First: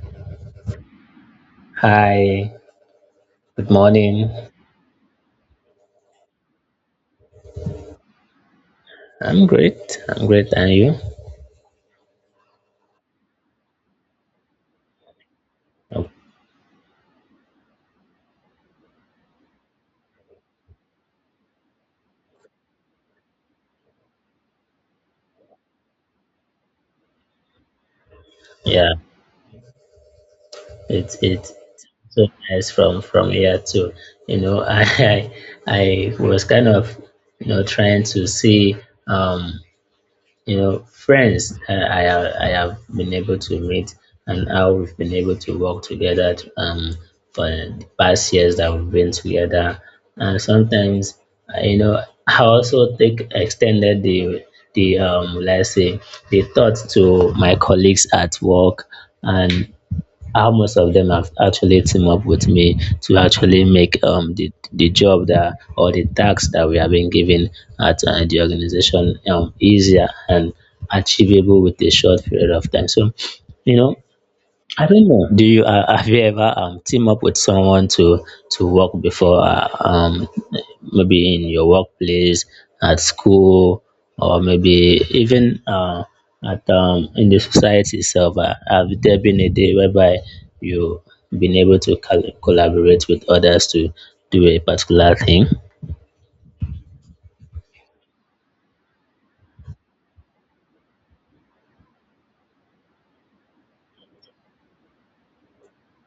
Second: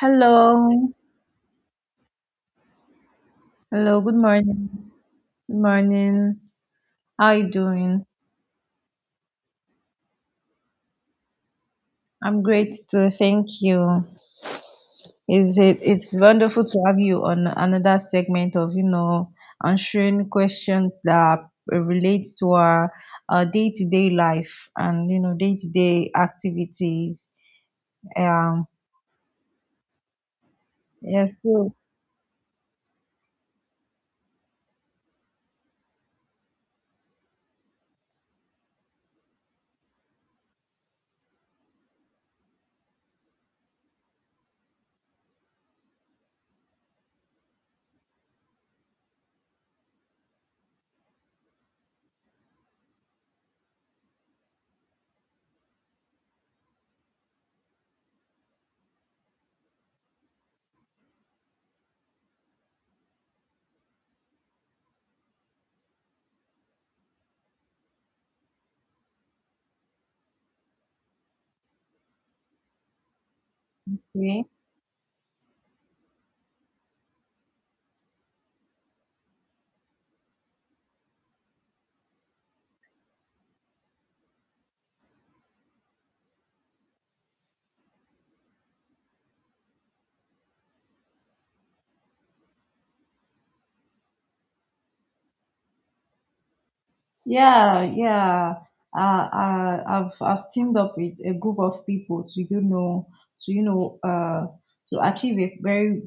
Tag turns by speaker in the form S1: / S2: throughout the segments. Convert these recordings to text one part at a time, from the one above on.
S1: Hello.
S2: Hi, good
S1: Hello. Good
S2: morning.
S1: morning. Good morning. How are you doing?
S2: I'm great, and you?
S1: I'm great too. Thank you. Is it
S2: Oh,
S1: It's wonderful to have you on another segment of, you know, answering questions that relate to our day-to-day life and, you know, day-to-day activities. Um,
S2: yeah, it's
S1: yes,
S2: it's
S1: so,
S2: so nice from here too. You know, I was kind of trying to see um friends, I have been able to meet and how we've been able to work together, for the past years that we've been together. And sometimes uh, you know I also take extended the, let's say, the thought to my colleagues at work and how most of them have actually team up with me to actually make, the job that or the tasks that we have been given at, the organization, easier and achievable with a short period of time. So, you know,
S1: okay.
S2: I don't know. Do you have you ever team up with someone to work before? Maybe in your workplace, at school, or maybe even, at in the society itself. Have there been a day whereby you been able to collaborate with others to do a particular thing?
S1: Yeah, yeah. I've teamed up with a group of people to you know to you know to achieve a very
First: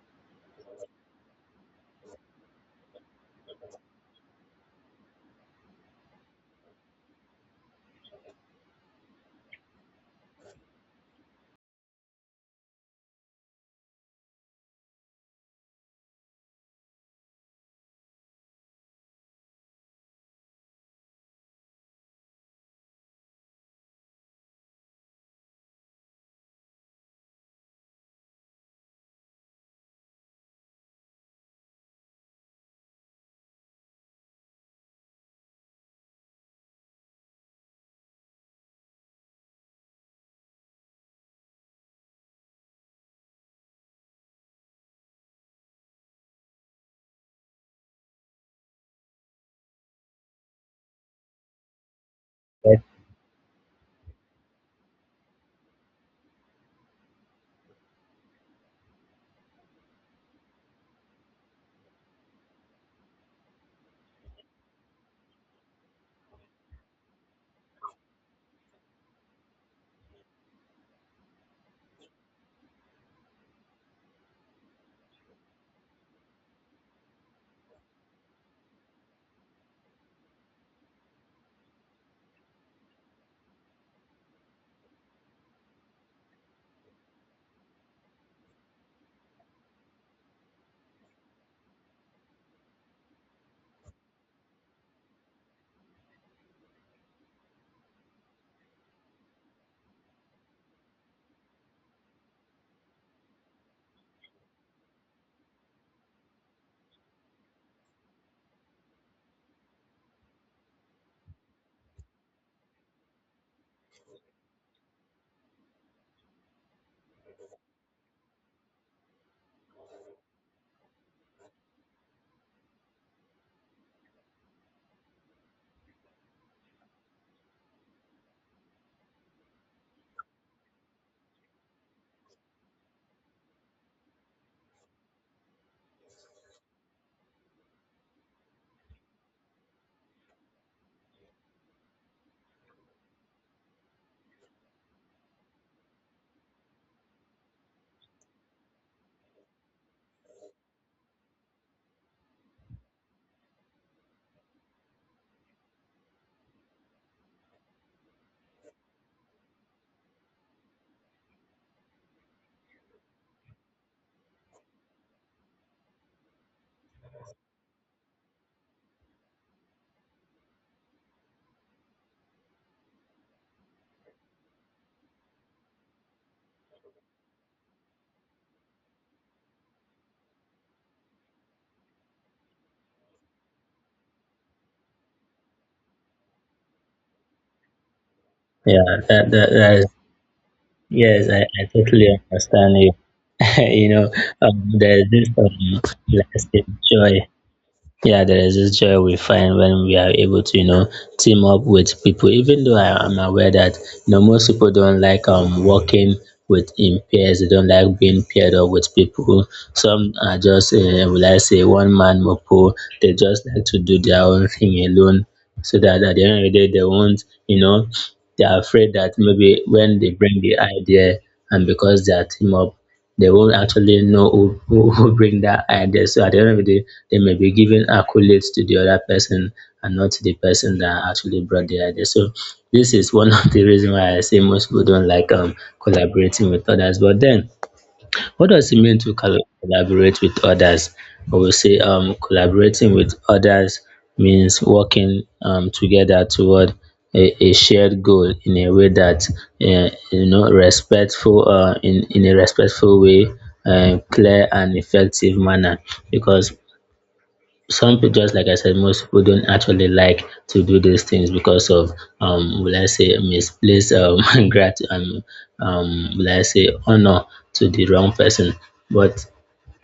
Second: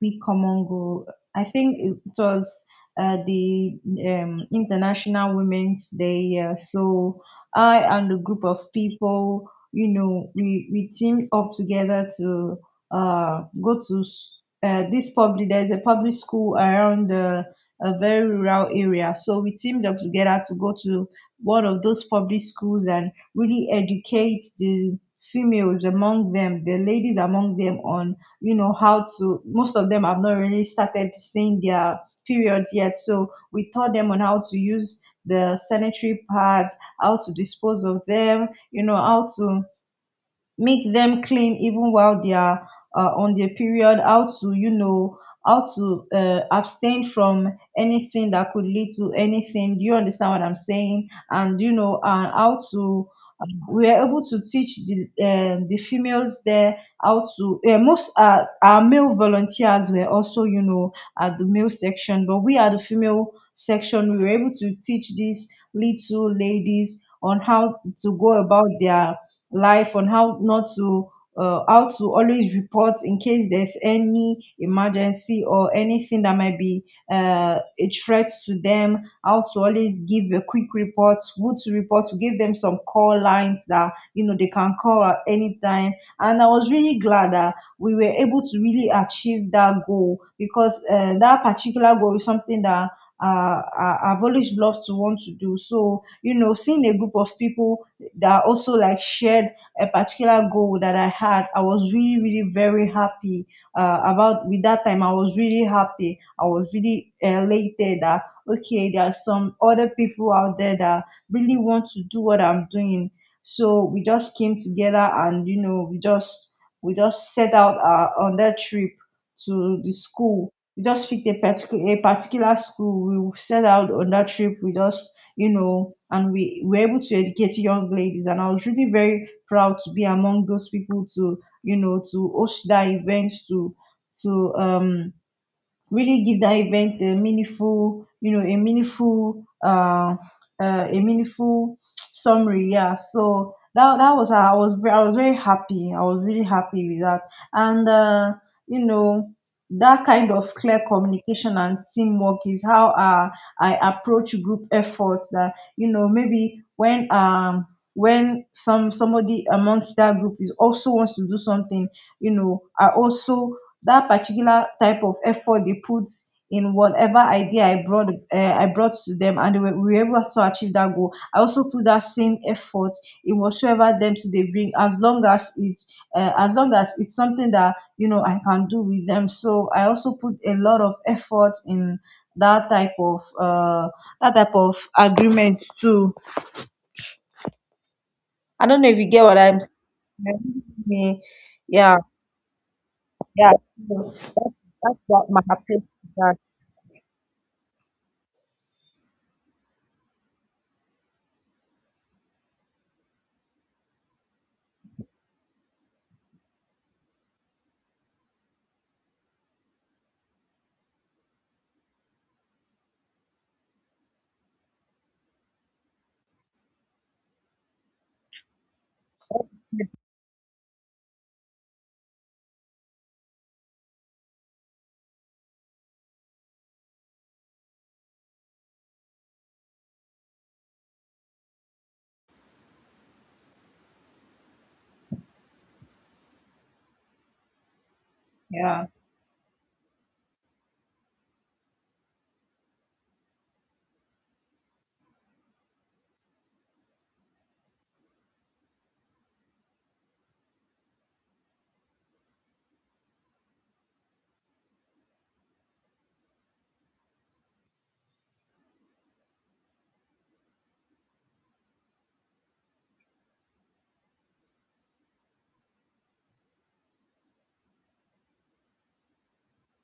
S1: big common goal. I think it was the International Women's Day. Yeah. So I and a group of people, you know, we teamed up together to go to this public. There's a public school around. A very rural area. So we teamed up together to go to one of those public schools and really educate the females among them, the ladies among them on, you know, how to, most of them have not really started seeing their periods yet. So we taught them on how to use the sanitary pads, how to dispose of them, you know, how to make them clean even while they are on their period, how to, you know, how to abstain from anything that could lead to anything. Do you understand what I'm saying? And you know, and how
S2: Yes.
S1: to we are able to teach the females there how to, most our male volunteers were also, you know, at the male section, but we are the female section. We were able to teach these little ladies on how to go about their life, on how not to, how to always report in case there's any emergency or anything that might be a threat to them, how to always give a quick report, who to report to, give them some call lines that you know they can call at any time. And I was really glad that we were able to really achieve that goal, because that particular goal is something that uh, I've always loved to want to do. So, you know, seeing a group of people that also like shared a particular goal that I had, I was really, really very happy about with that time. I was really happy. I was really elated that okay, there are some other people out there that really want to do what I'm doing. So we just came together, and you know, we just set out on that trip to the school. We just picked a particular school. We set out on that trip. We just, you know, and we were able to educate young ladies. And I was really very proud to be among those people to, you know, to host that event, to really give that event a meaningful, you know, a meaningful summary. Yeah. So that was how I was I was very happy. I was really happy with that, and you know that kind of clear communication and teamwork is how I approach group efforts. That you know, maybe when somebody amongst that group is also wants to do something, you know, I also that particular type of effort they put in whatever idea I brought, I brought to them, and they were, we were able to achieve that goal. I also put that same effort in whatsoever them to they bring, as long as it's as long as it's something that you know I can do with them. So I also put a lot of effort in that type of that type of agreement too. I
S2: Yeah,
S1: don't know if you get
S2: that,
S1: what
S2: that,
S1: I'm
S2: that is,
S1: saying.
S2: yes, I
S1: Yeah,
S2: totally understand you.
S1: yeah.
S2: you know,
S1: So that's, that's
S2: there's this
S1: what my approach to that.
S2: elastic joy. Yeah, there is this joy we find when we are able to, you know, team up with people. Even though I am aware that, you know, most people don't like working with in pairs, they don't like being paired up with people. Some are just, will I say, one man mopo. They just like to do their own thing alone, so that at the end of the day, they won't, you know, they are afraid that maybe when they bring the idea and because they are team up, they won't actually know who bring that idea. So at the end of the day, they may be giving accolades to the other person and not to the person that actually brought the idea. So this is one of the reasons why I say most people don't like collaborating with others. But then what does it
S1: Yeah.
S2: mean to collaborate with others? I will say, collaborating with others means working, together toward a shared goal in a way that, you know, respectful, in a respectful way, clear and effective manner. Because some people, just like I said, most people don't actually like to do these things because of, misplaced, grat- um, will I say, honor to the wrong person. But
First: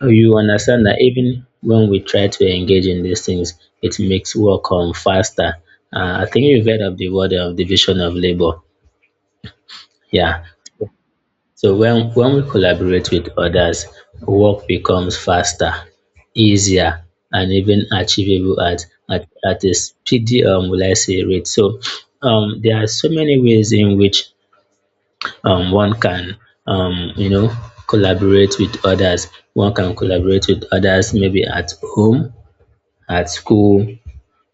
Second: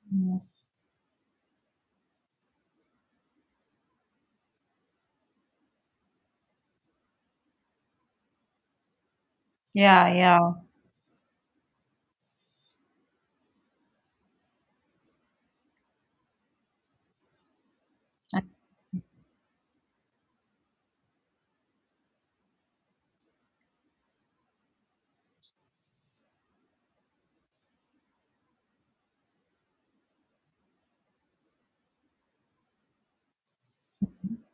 S2: you
S1: Yes.
S2: understand that even when we try to engage in these things, it makes work, faster. I think you've heard of the word of division of labor.
S1: Yeah, yeah.
S2: Yeah, so when we collaborate with others, work becomes faster, easier, and even achievable at, at a speedy, will I say, rate. So, there are so many ways in which, one can, you know, collaborate with others. One can collaborate with others maybe at home, at school,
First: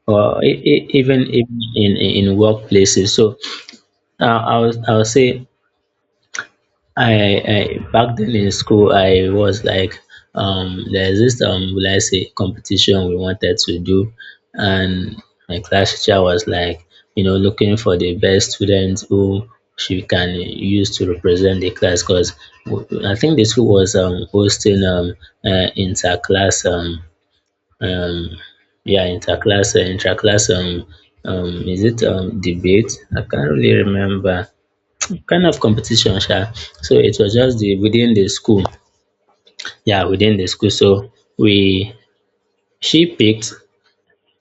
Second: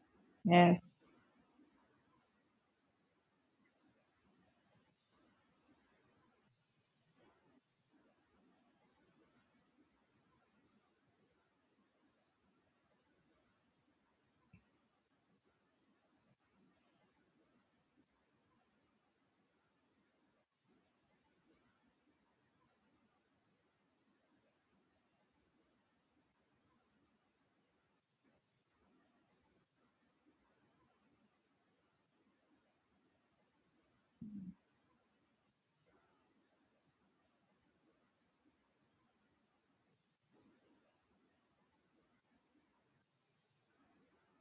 S2: or
S1: Yes.
S2: even in, in workplaces. So, I'll say, I, I back then in school I was like, there's this, will I say, competition we wanted to do, and my class teacher was like, you know, looking for the best student who she can use to represent the class, because I think the school was hosting, interclass, um yeah, interclass, intraclass, is it, debate, I can't really remember, kind of competition sha. So it was just the within the school, yeah, within the school. So we, she picked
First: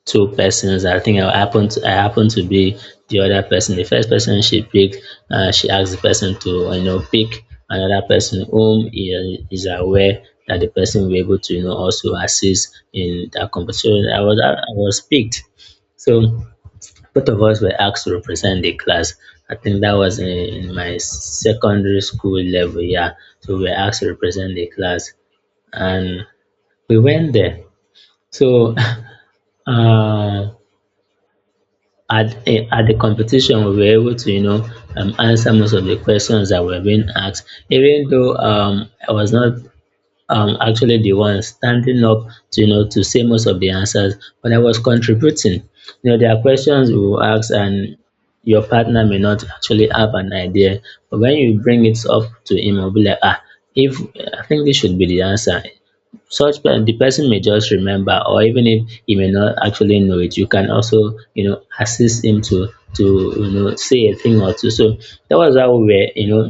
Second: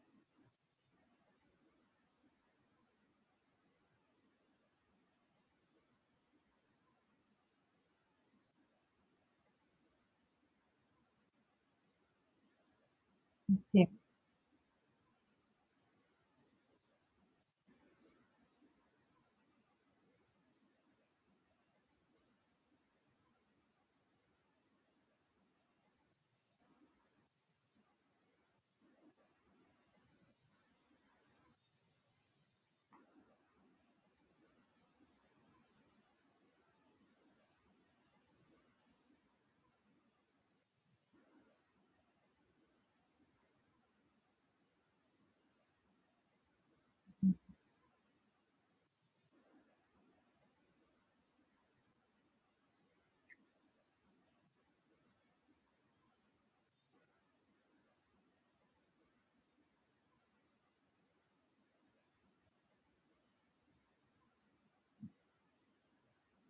S2: two persons. I think I happened to be the other person. The first person she picked, she asked the person to, you know, pick another person whom he is aware that the person will be able to, you know, also assist in that
S1: Yeah.
S2: competition. I was picked. So both of us were asked to represent the class. I think that was in my secondary school level, yeah. So we were asked to represent the class, and we went there. So uh, at the competition, we were able to, you know, answer most of the questions that were being asked. Even though, I was not, actually the one standing up to, you know, to say most of the answers. When I was contributing, you know, there are questions we will ask and your partner may not actually have an idea. But when you bring it up to him, he'll be like, ah, if I think this should be the answer, such plan the person may just remember, or even if he may not actually know it, you can also, you know, assist him to you know, say a thing or two. So that was how we were, you know,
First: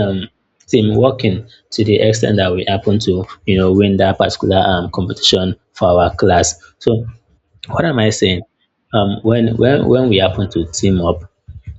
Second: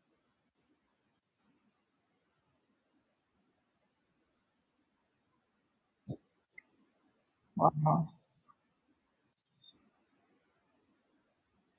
S2: um team working, to the extent that we happened to, you know, win that particular competition for our class. So what am
S1: Wow.
S2: I saying? When we happen to team up,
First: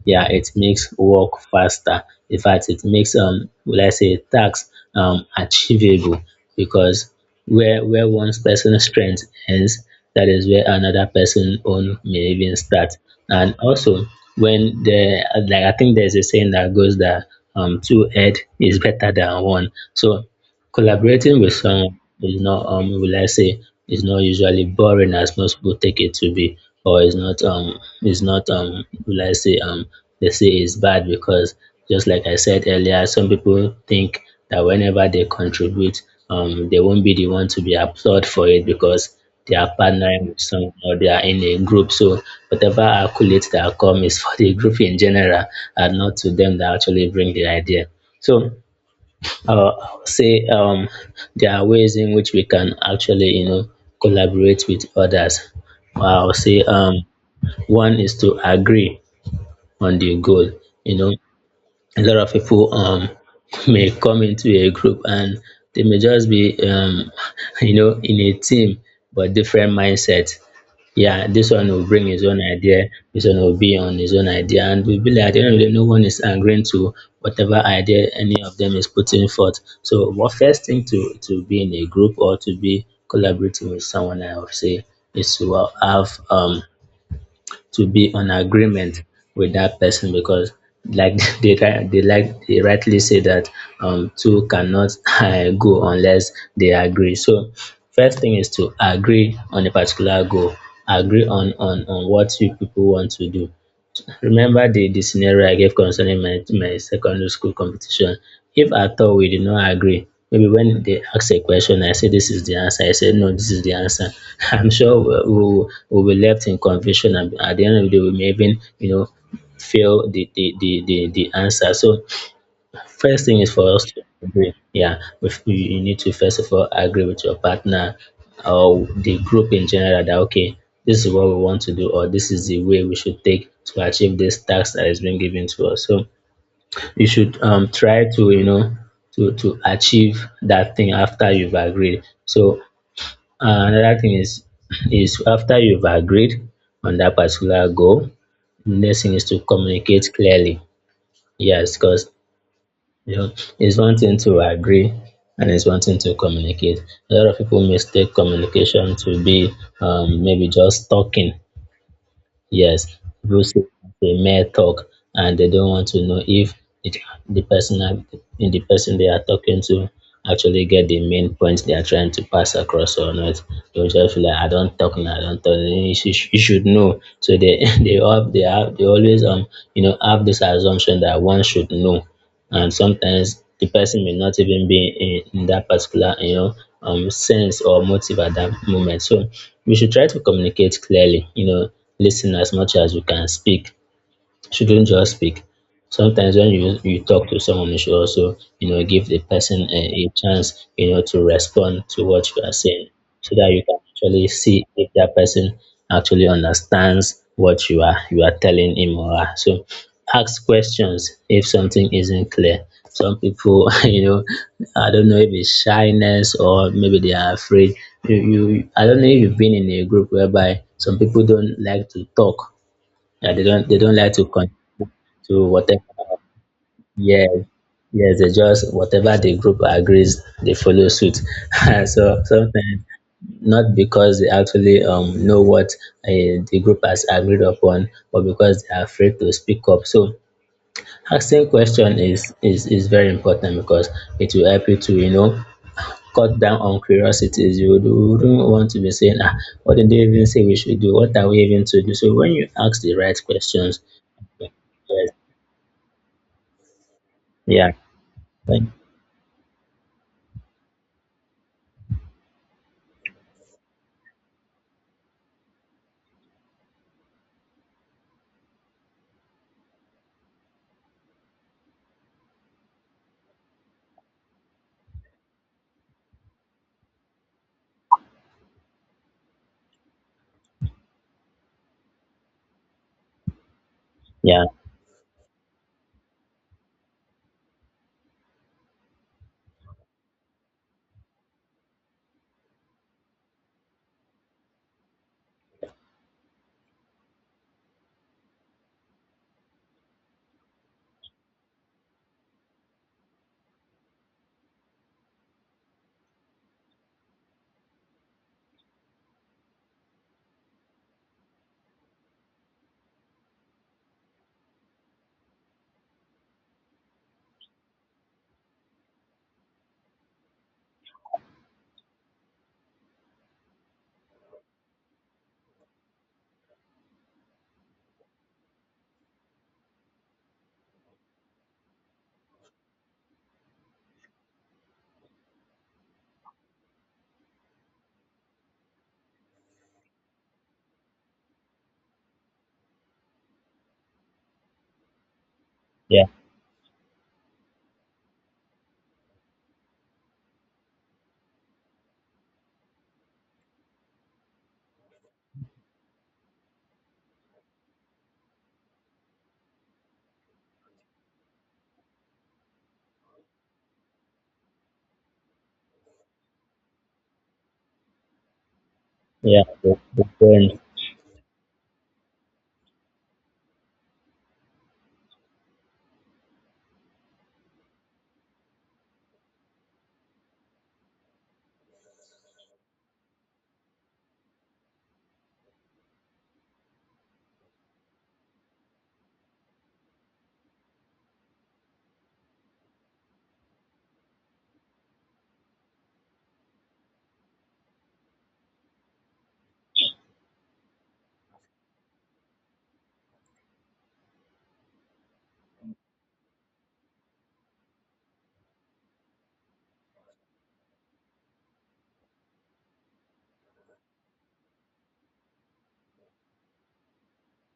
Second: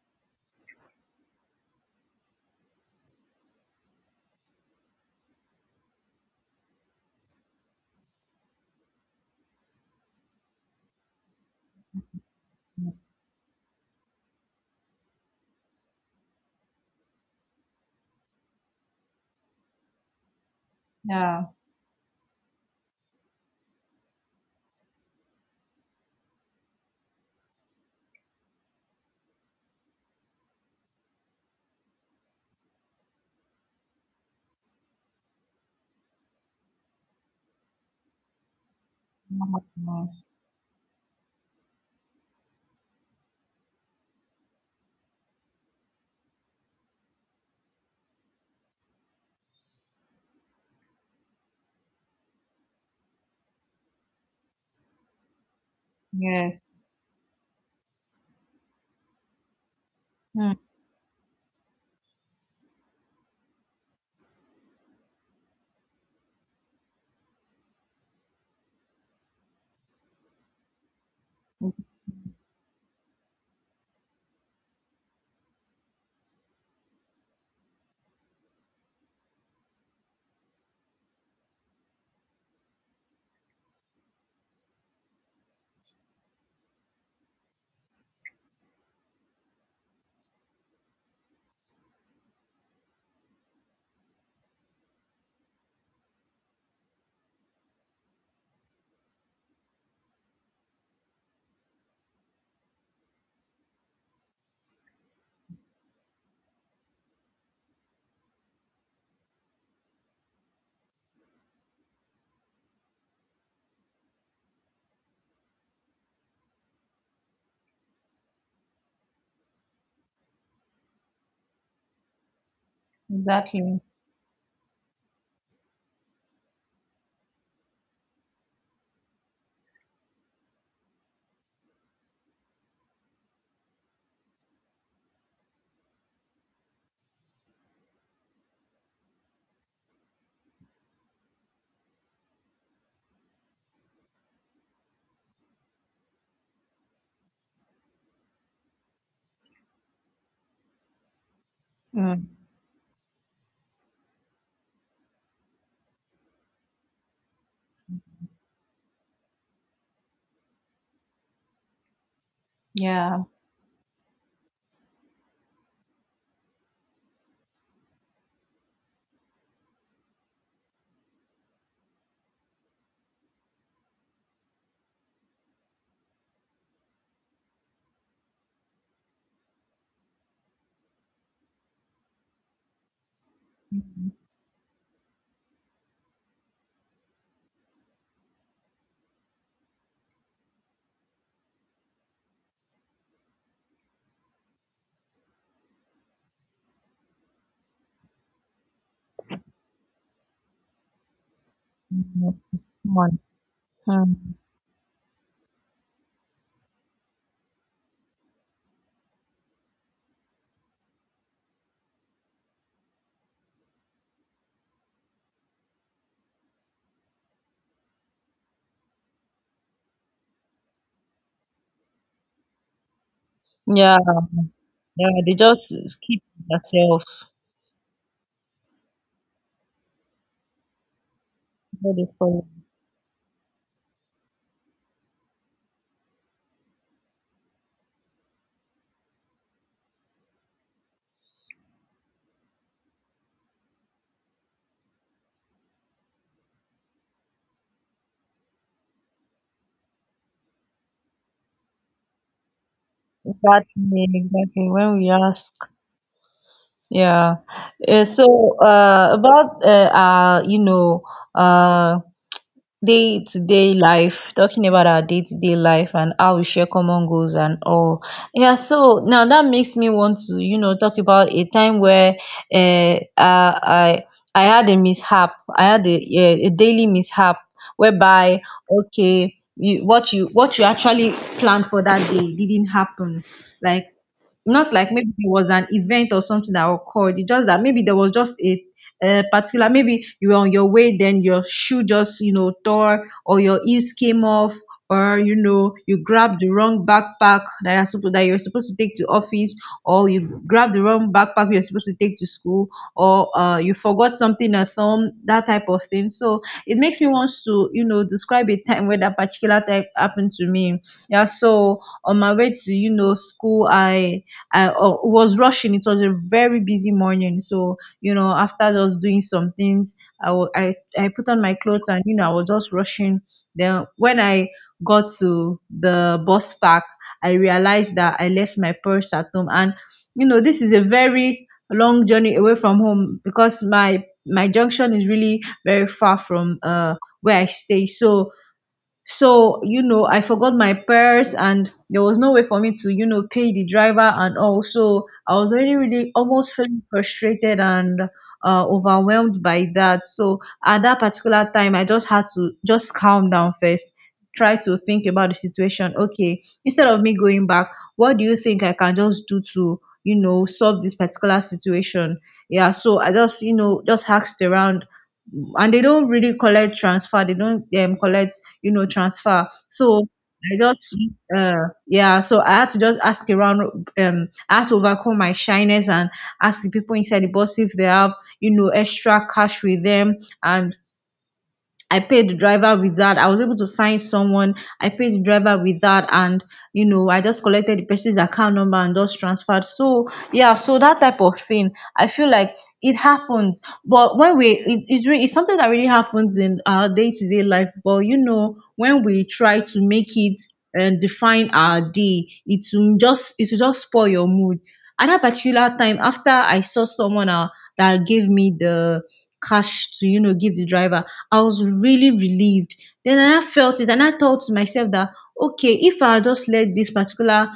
S2: yeah, it makes work faster. In fact, it makes, let's say, tax, achievable, because where one person's strength ends, that is where another person own may even start. And also, when the, like, I think there's a saying that goes that, two head is better than one. So collaborating
S1: Yeah.
S2: with someone is not, will I say, is not usually boring as most people take it to be, or is not, will I say, they say is bad because, just like I said earlier, some people think that whenever they contribute, they won't be the one to be applauded for it because they are
S1: Mhm.
S2: partnering with someone, or they are in a group. So whatever accolades that come is for the group in general, and not to them that actually bring the idea. So, uh, say, there are ways in which we can actually, you know, collaborate with others. I'll say,
S1: Yes.
S2: one is to agree on the goal.
S1: Mm.
S2: You know, a lot of people, may come into a group, and they may just be, you know, in a team but different mindset. Yeah, this one will bring his own idea, this one will be on his own idea, and we believe at the end of the day, no one is agreeing to whatever idea any of them is putting forth. So, what first thing to be in a group or to be collaborating with someone, I would say, is to, have, to be on agreement with that person, because like they like, they rightly say that, two cannot go unless they agree. So first thing is to agree on a particular goal, agree on what you people want to do. Remember the scenario I gave concerning my secondary school competition. If at all we did not agree, maybe when they ask a question, I say this is the answer, I say no, this is the answer, I'm sure we will be left in confusion, and at the end of the day, we may even, you know, fail the the answer. So first thing is for
S1: Exactly.
S2: us to agree. Yeah, if you, you need to first of all agree with your partner or the group in general, that okay, this is what we want to do, or this is the way we should take to achieve this task that has been given to us. So you should, try to, you know, to achieve that thing after you've agreed. So, another thing is is after you've agreed on that particular goal, next thing is to communicate clearly. Yes, because,
S1: Mm.
S2: you know, it's one thing to agree and it's one thing to communicate. A lot of people mistake communication to be, maybe just talking. Yes,
S1: Yeah.
S2: people say they may talk, and they don't want to know if it, the person in the person they are talking to actually get the main point they are trying to pass across or not. They'll just feel like I don't talk now, I don't talk, you should, you should know. So they they always, you know, have this assumption that one should know, and sometimes the person may not even be in that particular, you know, sense or motive at that moment. So we should try to communicate clearly, you know, listen as much as you can speak, shouldn't just speak. Sometimes when you talk to someone, you should also give the person a chance to respond to what you are saying, so that you can actually
S1: Mm.
S2: see if that person actually understands what you are telling him or her. So ask questions if something isn't clear. Some people, I don't know if it's shyness or maybe they are afraid. I don't know if you've been in a group whereby some people don't like to talk. Yeah, they don't
S1: Yeah.
S2: like to
S1: Yes.
S2: to whatever.
S1: It's keep yourself.
S2: Yeah, yes, they just whatever the group agrees, they follow suit.
S1: What do
S2: So
S1: you call it?
S2: sometimes not because they actually know what the group has agreed upon, but because they are afraid to speak up. So asking question is very important because it will help you to cut down on curiosities. You wouldn't want to be saying, ah, what did they even say we should do? What are we even to do? So when you ask the right questions,
S1: Exactly.
S2: yes,
S1: Exactly. When we ask. Yeah.
S2: yeah,
S1: Uh, so
S2: when-
S1: uh, about uh, uh, you know, uh, day-to-day life, talking about our day-to-day life and how we share common goals and all. Yeah, so now that makes me want to, you know, talk about a time where uh, I I had a mishap. I had a daily mishap whereby okay, you, what you actually planned for that day didn't happen. Like
S2: yeah.
S1: not like maybe it was an event or something that occurred. It's just that maybe there was just a particular, maybe you were on your way, then your shoe just, you know, tore, or your heels came off, or, you know, you grabbed the wrong backpack that you're supposed to take to office, or you grabbed the wrong backpack you're supposed to take to school, or you forgot something at home, that type of thing. So it makes me want to, you know, describe a time where that particular type happened to me. Yeah, so on my way to, you know, school, I was rushing. It was a very busy morning. So, you know, after just doing some things, I wa- I put on my clothes, and, you know, I was just rushing. Then when I got to the bus park, I realized that I left my purse at home. And, you know, this is a very long journey away from home, because my junction is really very far from where I stay. So so you know, I forgot my purse, and there was no way for me to you know pay the driver, and also I was already
S2: Yeah,
S1: really almost feeling frustrated and overwhelmed by that. So at that particular time, I just had to just calm down first, try to think about the situation. Okay, instead of me going back, what do you think I can just do to, you know, solve this particular situation? Yeah, so I just, you know, just asked around, and they don't really collect transfer. They don't, collect, you know,
S2: yeah,
S1: transfer.
S2: the
S1: So I
S2: burn.
S1: just, yeah. So I had to just ask around. I had to overcome my shyness and ask the people inside the bus if they have, you know, extra cash with them. And I paid the driver with that. I was able to find someone. I paid the driver with that, and you know, I just collected the person's account number and just transferred. So yeah, so that type of thing, I feel like it happens. But when we, it, it's really, it's something that really happens in our day to day life. But you know, when we try to make it and define our day, it will just spoil your mood. At that particular time, after I saw someone that gave me the cash to, you know, give the driver, I was really relieved. Then I felt it, and I thought to myself that okay, if I just let this particular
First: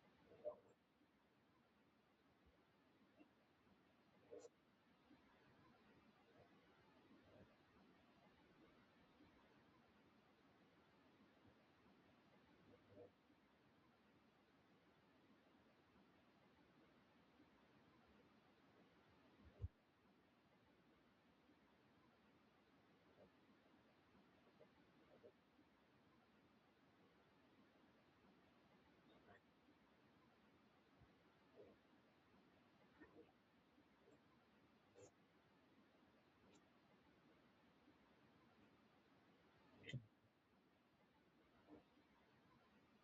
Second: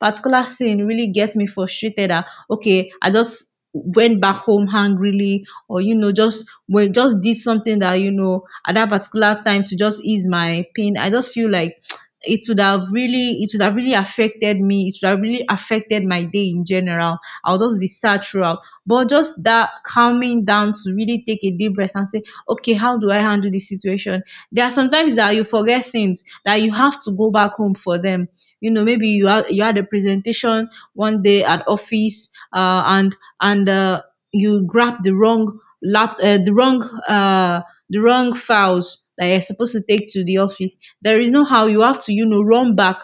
S1: particular thing really get me frustrated, that okay, I just went back home hungrily, or you know, just well, just did something that you know at that particular time to just ease my pain, I just feel like it would have really affected me. It would have really affected my day in general. I'll just be sad throughout. But just that calming down to really take a deep breath and say, okay, how do I handle this situation? There are sometimes that you forget things that you have to go back home for them. You know, maybe you had a presentation one day at office, and you grab the wrong lap the wrong files that you're supposed to take to the office. There is no how, you have to, you know, run back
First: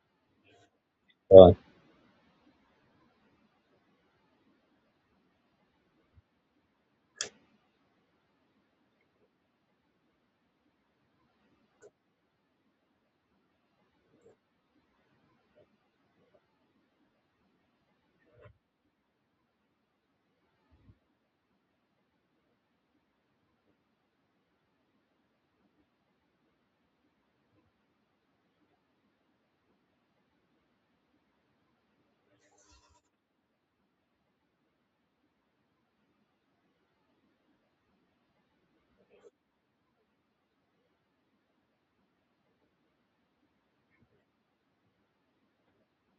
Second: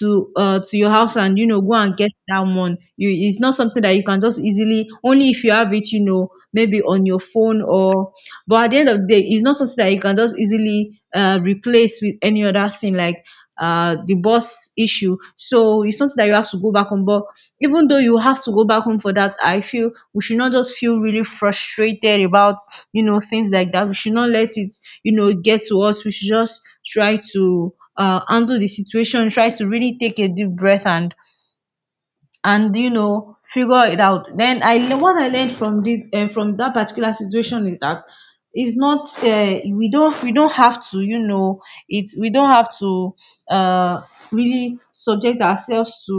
S1: to your house and you
S2: So,
S1: know, go and get that one. You it's not something that you can just easily, only if you have it, you know, maybe on your phone or but at the end of the day, it's not something that you can just easily replace with any other thing, like the boss issue. So it's something that you have to go back on. But even though you have to go back home for that, I feel we should not just feel really frustrated about things like that. We should not let it get to us. We should just try to handle the situation, try to really take a deep breath and and figure it out. Then what I learned from this from that particular situation is that it's not we don't have to it's we don't have to uh, really subject ourselves to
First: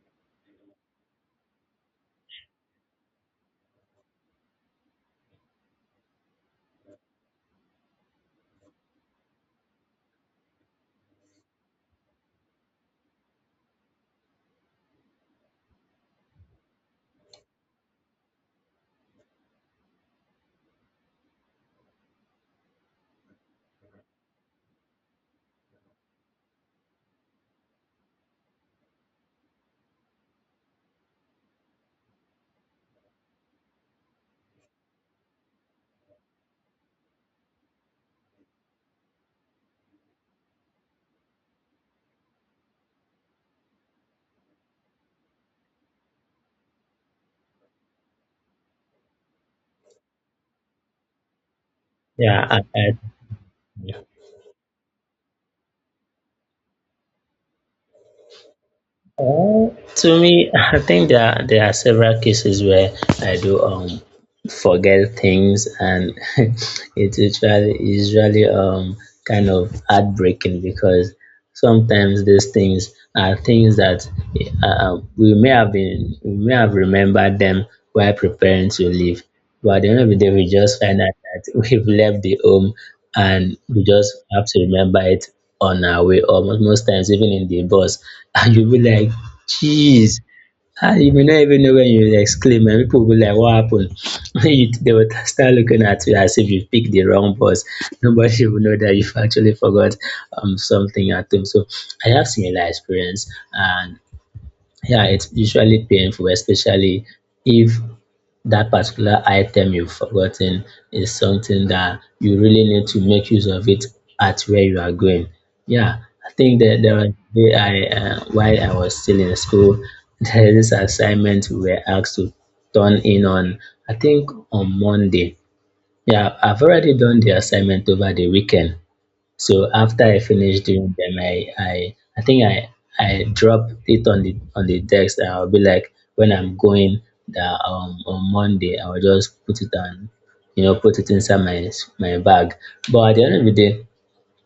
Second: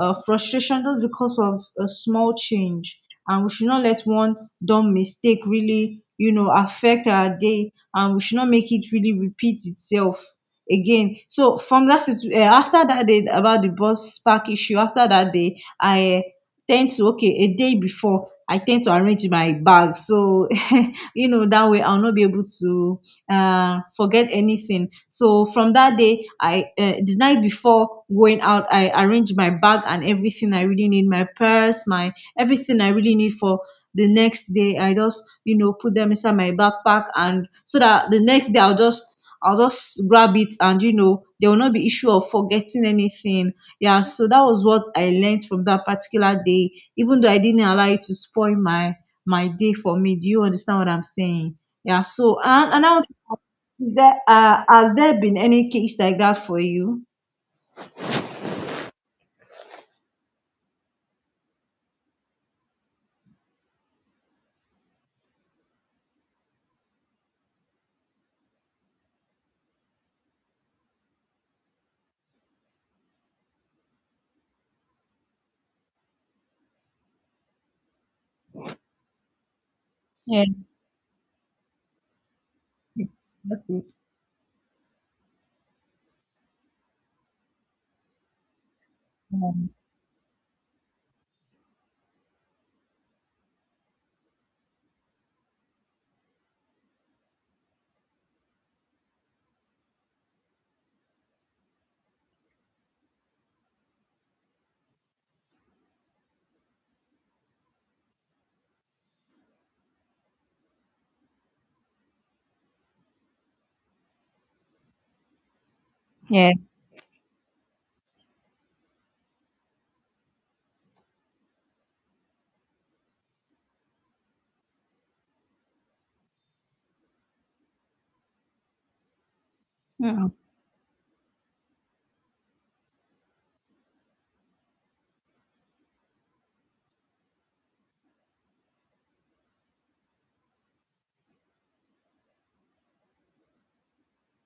S1: frustration just because of a small change. And we should not let one dumb mistake really affect our day, and we should not make it really repeat itself again. So after that day, about the bus park issue, after that day I tend to, okay, a day before, I tend to arrange my bag so. You know, that way I'll not be able to forget anything. So from that day I the night before going out, I arrange my bag and everything I really need, my purse, my everything I really need for the next day. I just put them inside my backpack, and so that the next day I'll just I'll just grab it, and there will not be issue of forgetting anything. Yeah, so that was what I learned from that particular day, even though I didn't allow it to spoil my my day for me. Do you understand what I'm saying? Yeah, so
S2: yeah,
S1: and, and I want to ask, is there has there been any case like that for you?
S2: uh, to me, I think there are several cases where I do forget things, and it usually kind of heartbreaking because sometimes these things are things that we may have remembered them while preparing to leave, but at the end of the day
S1: Yeah.
S2: we just find out that we've left the home and
S1: Okay.
S2: we just have to remember it on our way. Almost most times even in the bus, and you'll be like,
S1: Um,
S2: jeez. Ah, you may not even know when you exclaim and people will be like, what happened? They will start looking at you as if you picked the wrong bus. Nobody will know that you've actually forgot something at home. So I have similar experience, and yeah, it's usually painful, especially if that particular item you've forgotten is something that you really need to make use of it at where you are going. Yeah, I
S1: yeah.
S2: think that there was a day while I was still in school, there is this assignment we were asked to turn in on, I think on Monday. Yeah, I've already done the assignment over the weekend. So after I
S1: Mm.
S2: finished doing them, I think I drop it on the text. I'll be like, when I'm going that on Monday, I'll just put it on, you know, put it inside my bag. But at the end of the day,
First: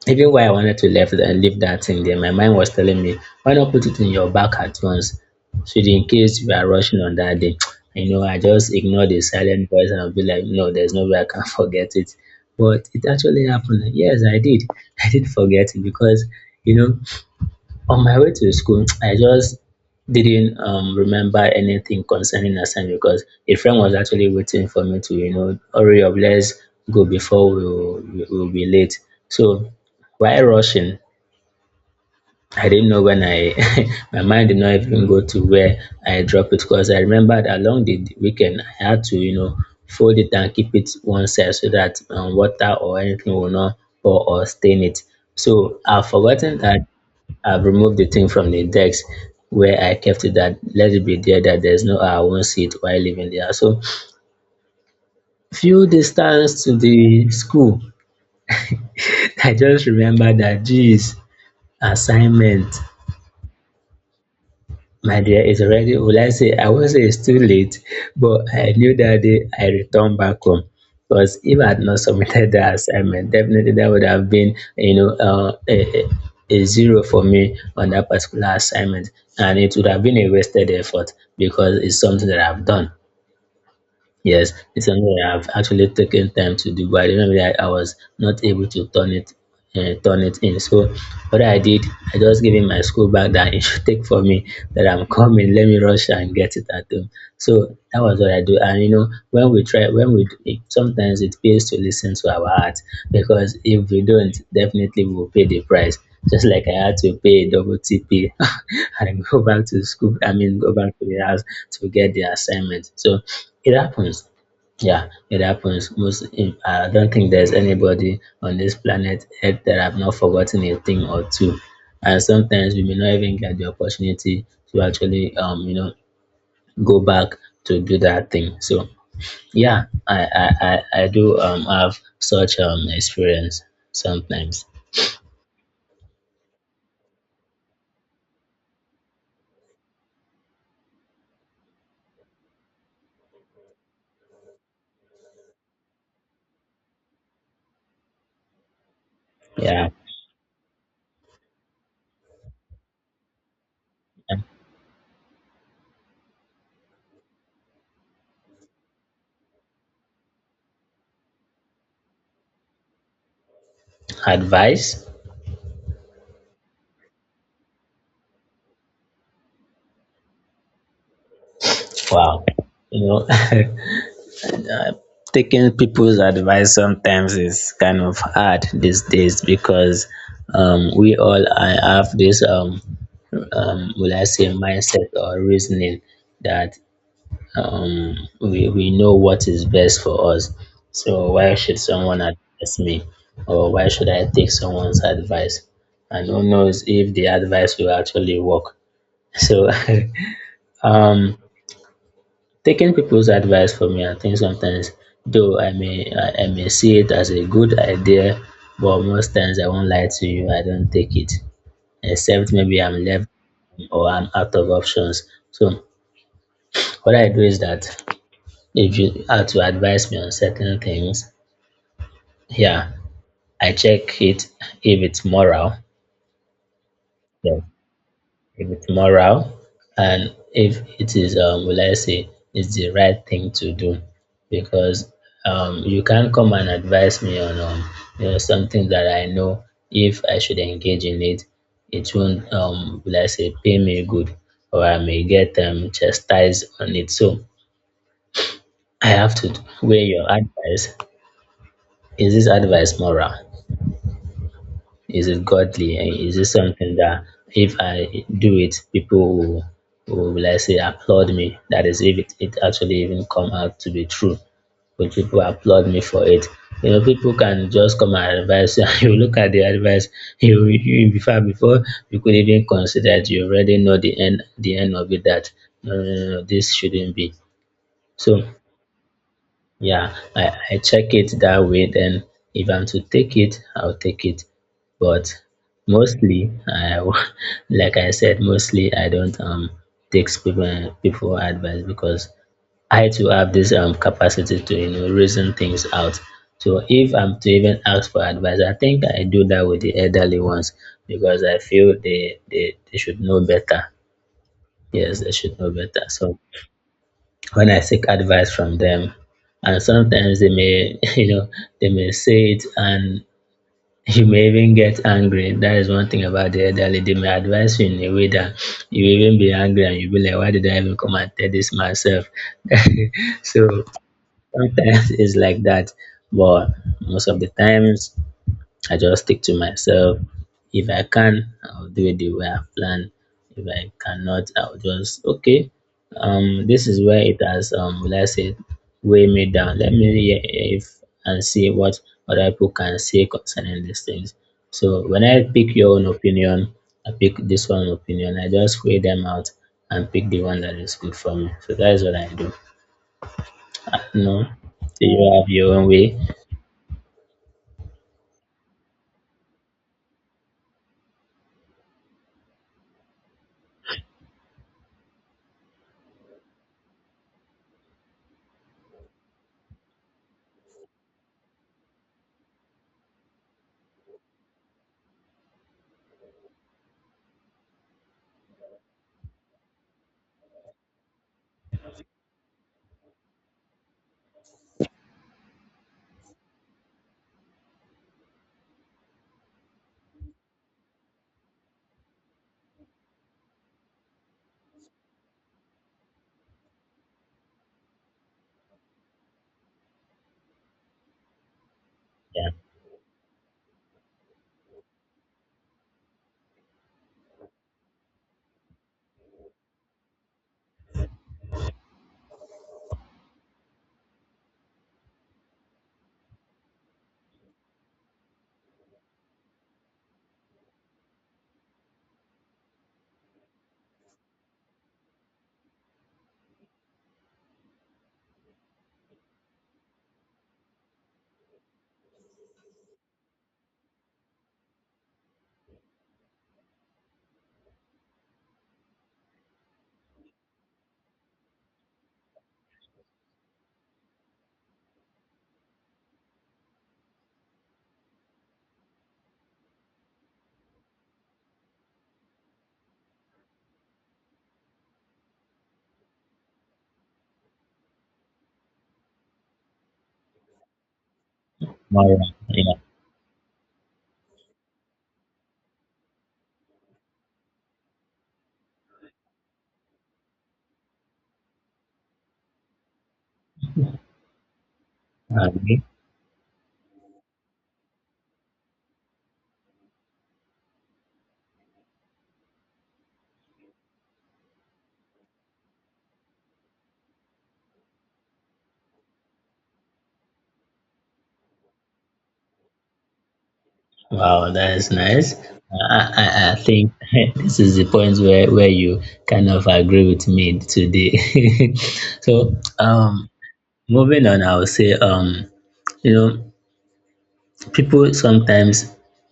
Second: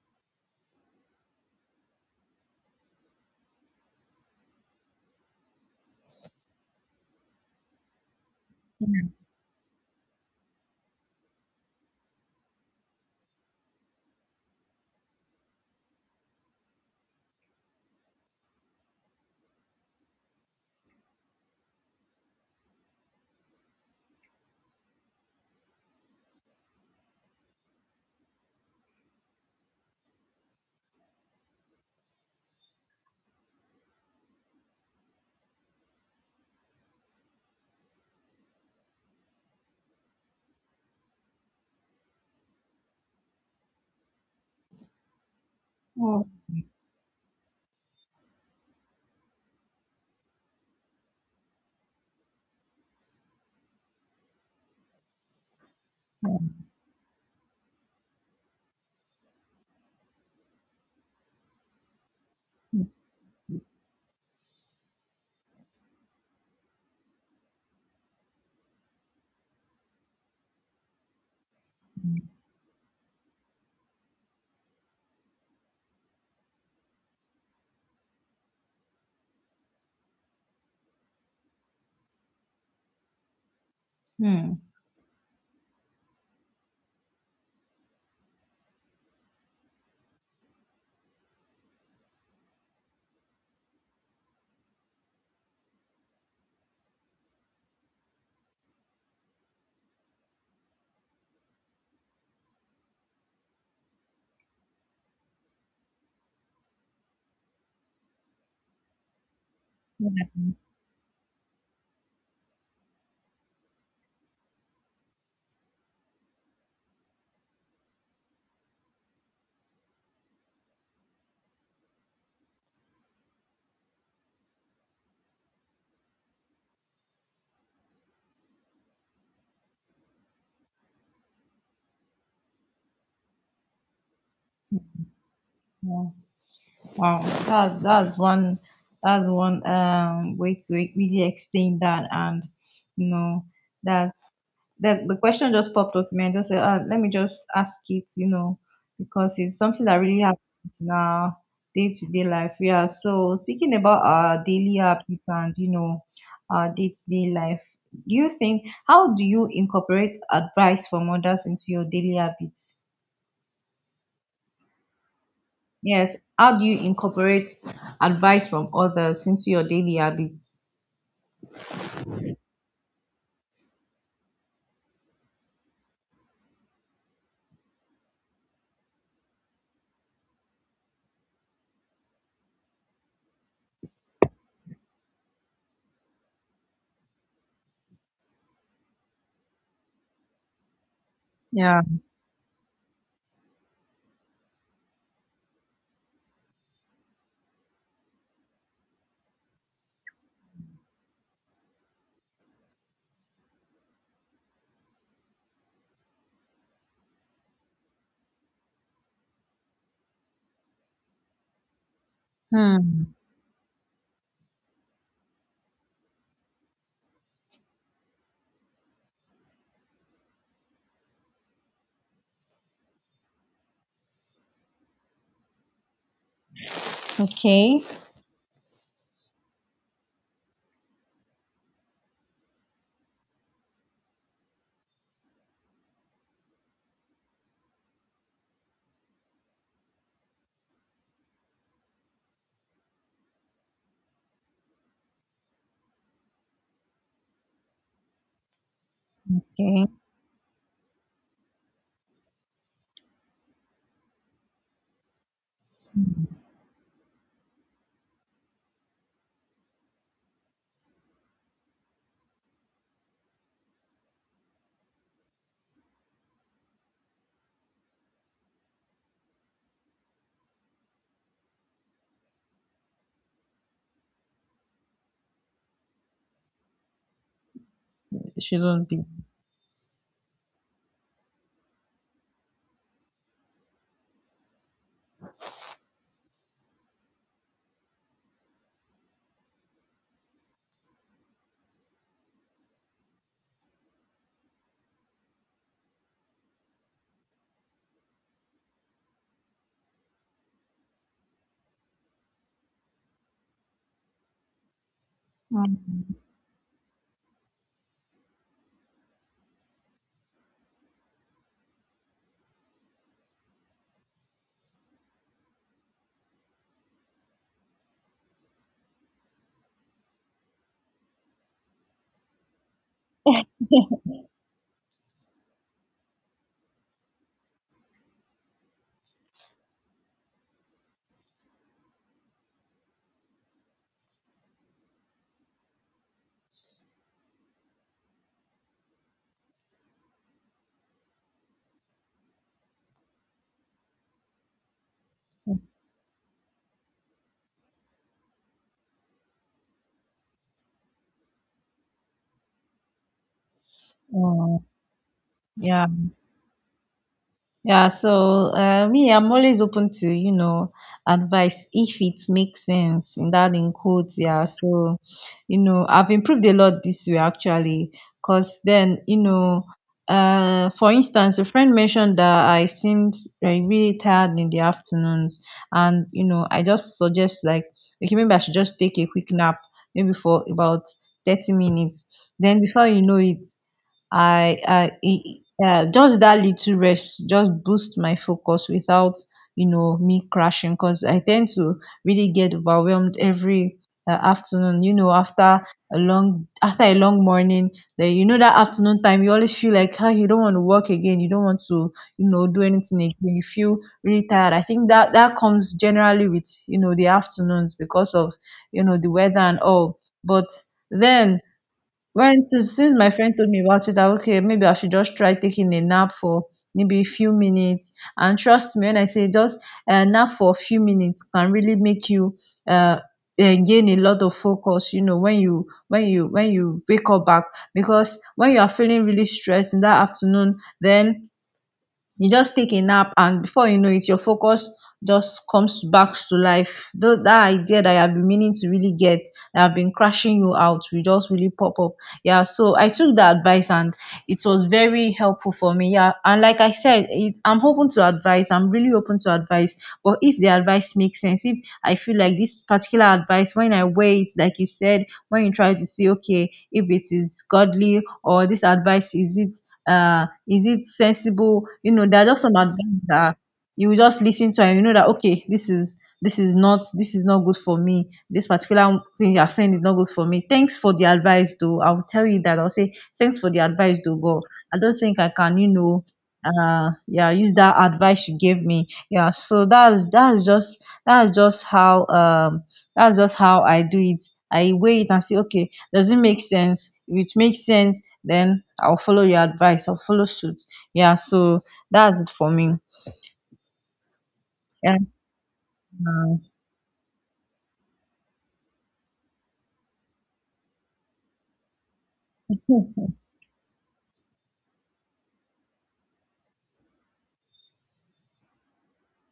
S2: even while I wanted to leave, and leave that thing there, my mind was telling me, why not put it in your bag at once? So that in case you are rushing on that day, you know, I just ignore the silent voice and I'll be like, no, there's no way I can forget it. But it actually happened. Yes, I did. I did forget it because, you know, on my way to school, I just didn't remember anything concerning assignment because a friend was actually waiting for me to, you know, hurry up, let's go before we'll be late. So while rushing, I didn't know when I, my mind did not even go to where I dropped it because I remembered along the weekend I had to, you know, fold it and keep it one side so that water or anything will not pour or stain it. So I've
S1: Oh.
S2: forgotten that I've removed the thing from the index where I kept it, that let it be there, that there's no I won't see it while living there. So few distance to the school, I just remember that, geez, assignment. My dear, it's already, will I say, I won't say it's too late, but I knew that day I returned back home. Because if I had not submitted the assignment, definitely that would have been, you know, a zero for me on that particular assignment. And it would have been a wasted effort because it's something that I've done. Yes,
S1: Hmm.
S2: it's something I've actually taken time to do, but I remember I was not able to turn it in. So what I did, I just gave him my school bag that he should take for me. That I'm coming. Let me rush and get it at home. So that was what I do. And you know, when we try, when we it, sometimes it pays to listen to our heart, because if we don't, definitely we will pay the price. Just like I had to pay a double TP and go back to school. I mean, go back to the house to get the assignment. So it happens. Yeah, it happens. Most, I don't think there's anybody on this planet Earth that have not forgotten a thing or two. And sometimes we may not even get the opportunity to actually, you know, go back to do that thing. So yeah, I do have such experience sometimes.
S1: Yeah. Wow, that's one that's one way to really explain that, and you know that's the question just popped up in me. I just said, let me just ask it, you know, because it's something
S2: Yeah,
S1: that really happens in our day to day life. Yeah. So speaking about our daily habits and you know our day to day life, do you think how do you incorporate advice from others into your daily habits?
S2: advice.
S1: Yes. How do you incorporate advice from others into your daily habits?
S2: Wow, you know. Taking people's advice sometimes is kind of hard these days because we all I have this will I say mindset or reasoning that um, we know what is best for us. So why should
S1: Yeah.
S2: someone advise me, or why should I take someone's advice? And who knows if the advice will actually work? So um, taking people's advice for me, I think sometimes, though I may see it as a good idea, but most times I won't lie to you, I don't take it. Except maybe I'm
S1: Hmm.
S2: left or I'm out of options. So what I do is that if you are to advise me on certain things, yeah, I check it if it's moral, yeah,
S1: Okay.
S2: if it's moral, and if it is, will I say, it's the right thing to do. Because you can't come and advise me on you know, something that I know if I should engage in it, it won't, will I say, pay me good, or I may get chastised on it. So I have to
S1: Okay.
S2: weigh your advice. Is this advice moral? Is it godly? And is it something that if I do it, people will let's say, applaud me? That is, if it actually even come out to be true, will people applaud me for it? You know, people can just come and advise you. You look at the advice, you before you could even consider it. You already know the end of it. That no, no, no, no, this shouldn't be. So
S1: It shouldn't be.
S2: yeah, I check it that way. Then if I'm to take it, I'll take it. But mostly, like I said, mostly I don't take people advice because I too have this capacity to you know reason things out. So if I'm to even ask for advice, I think I do that with the elderly ones because I feel they should know better. Yes, they should know better.
S1: Hmm.
S2: So when I seek advice from them. And sometimes they may, you know, they may say it and you may even get angry. That is one thing about the elderly. They may advise you in a way that you will even be angry and you'll be like, why did I even come and tell this myself? So sometimes it's like that. But most of the times I just stick to myself. If I can, I'll do it the way I plan. If I cannot, I'll just okay. This is where it has will I say, weigh me down. Let me hear if and see what other people can say concerning these things. So when I pick your own opinion, I pick this one opinion. I just weigh them out and pick the one that is good for me. So that is what I do. No,
S1: Oh,
S2: so you have your
S1: yeah.
S2: own way.
S1: Yeah, so me, I'm always open to, you know, advice if it makes sense, in that in quotes. Yeah, so, you know, I've improved a lot this way actually, because then, you know, for instance, a friend mentioned that I seemed like really tired in the afternoons, and you know, I just suggest like, okay, maybe I should just take a quick nap, maybe for about 30 minutes. Then before you know it, I i yeah, just that little rest just boost my focus without you know me crashing, because I tend to really get overwhelmed every afternoon, you know, after a long morning. Then you know that afternoon time, you always feel like, ah, you don't want to work again, you don't want to you know
S2: Yeah,
S1: do anything again, you feel really tired. I think that that comes generally with you know the afternoons because of you know the weather and all. But then, when since my friend told me about it that, okay, maybe I should just try taking a nap for maybe a few minutes, and trust me when I say just a nap for a few minutes can really make you uh, gain a lot of focus, you know, when you wake up back. Because when you are feeling really stressed in that afternoon, then you just take a nap, and before you know it your focus just comes back to life. That idea that you have been meaning to really get, that have been crashing you out, will just really pop up. Yeah, so I took the advice and it was very helpful for me. Yeah, and like I said it, I'm open to advice, I'm really open to advice, but if the advice makes sense, if I feel like this particular advice, when I weigh it, like you said, when you try to see, okay, if it is godly, or this advice, is it sensible. You know,
S2: more.
S1: there are just some
S2: Yeah.
S1: advice that you will just listen to and you know that, okay, this is this is not good for me, this particular thing you are saying is not good for me. Thanks for the advice though, I will tell you that, I'll say thanks for the advice though, but I don't think I can you
S2: Um,
S1: know yeah use that advice you gave me. Yeah, so that's just how I do it. I weigh it and say, okay, does it make sense? If it makes sense, then I'll follow your advice, I'll follow suit. Yeah, so that's it for me.
S2: wow, that is
S1: Yeah.
S2: nice. I think this is the point where you kind of agree with me today. So, moving on, I will say, you know, people sometimes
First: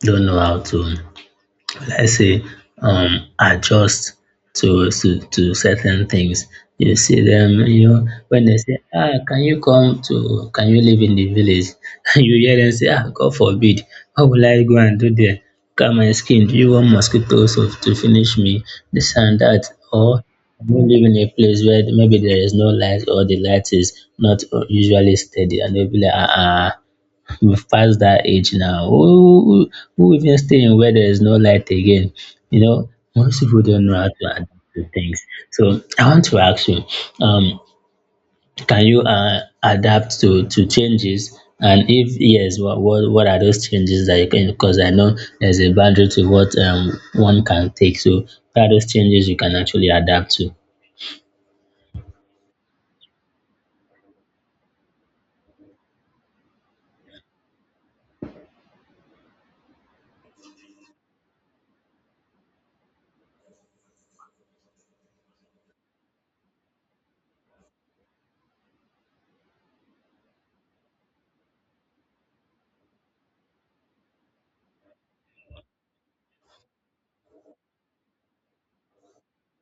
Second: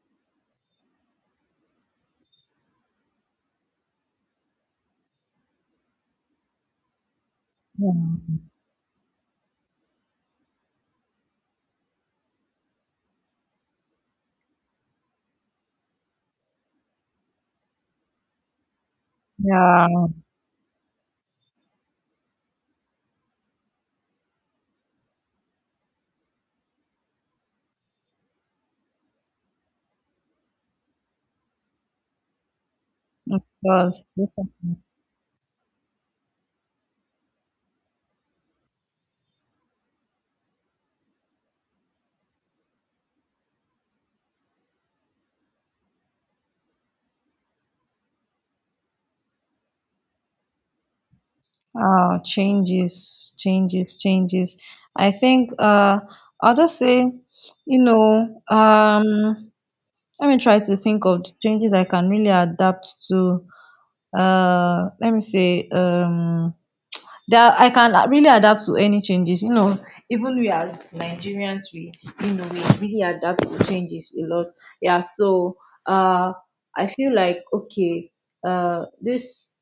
S2: don't know how to should I say, adjust to certain things. You see them, you know, when they say, ah, can you come to, can you live in the village? And you hear them say, ah, God forbid, what will I go and do there? Look at my skin, do you want mosquitoes to finish me? This and that.
S1: Yeah,
S2: Or you live in a place where maybe there is no light or the light is not usually steady and they'll be like, ah, ah we pass that age now. Who even stay in where there is no light again? You know, most people don't know
S1: because
S2: how to adapt to things. So I want to ask you, um, can you adapt to changes? And if yes, what are those changes that you can? Because I know there's a boundary to what one can take. So what are those changes you can actually adapt to?
S1: changes changes, I think I'll just say, you know, um, let me try to think of the changes I can really adapt to. Let me say, um, that I can really adapt to any changes. You know, even we as Nigerians, we you know we really adapt to changes a lot. Yeah, so uh, I feel like, okay, this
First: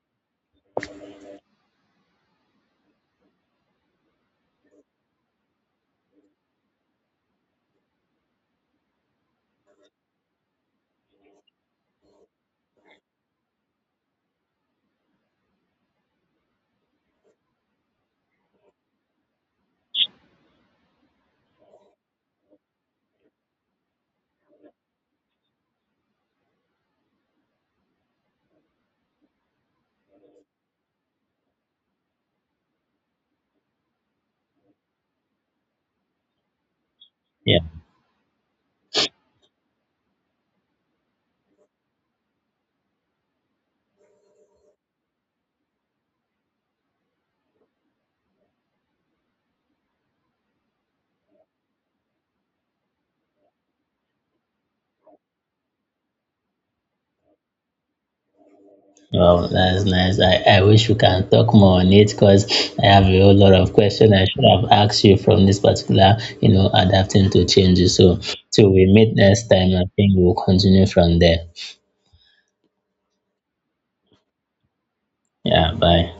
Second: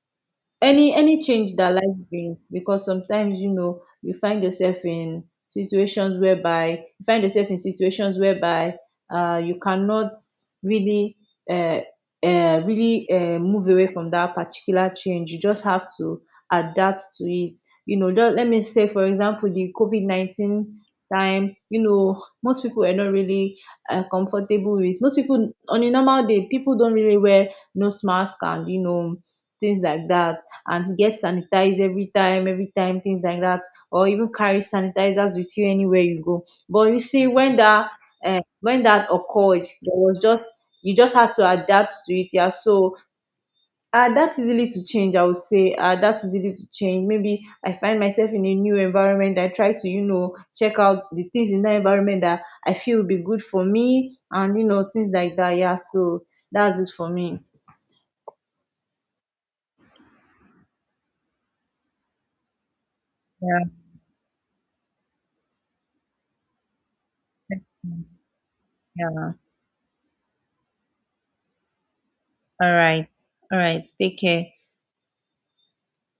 S1: any change that life brings, because sometimes you know you find yourself in situations whereby you cannot really uh, really move away from that particular change, you just have to adapt to it. You know, just let me say for example the covid-19 time, you know, most people are not really comfortable with. Most people, on a normal day, people don't really wear nose mask and you know things like that, and get sanitized every time, things like that, or even carry sanitizers with you anywhere you go. But you see,
S2: Yeah.
S1: when that occurred, there was just, you just had to adapt to it. Yeah, so that's easily to change. I would say that's easily to change. Maybe I find myself in a new environment, I try to you know check out the things in that environment that I feel will be good for me, and you know things like that. Yeah, so that's it for me.
S2: Oh, that's nice. I wish we can talk more on it because I have a whole lot
S1: Yeah,
S2: of questions I should have asked you from this particular, you know, adapting to changes. So, till we meet
S1: yeah.
S2: next time, I think we'll continue from there.
S1: All right. All right. Take care.
S2: Yeah, bye.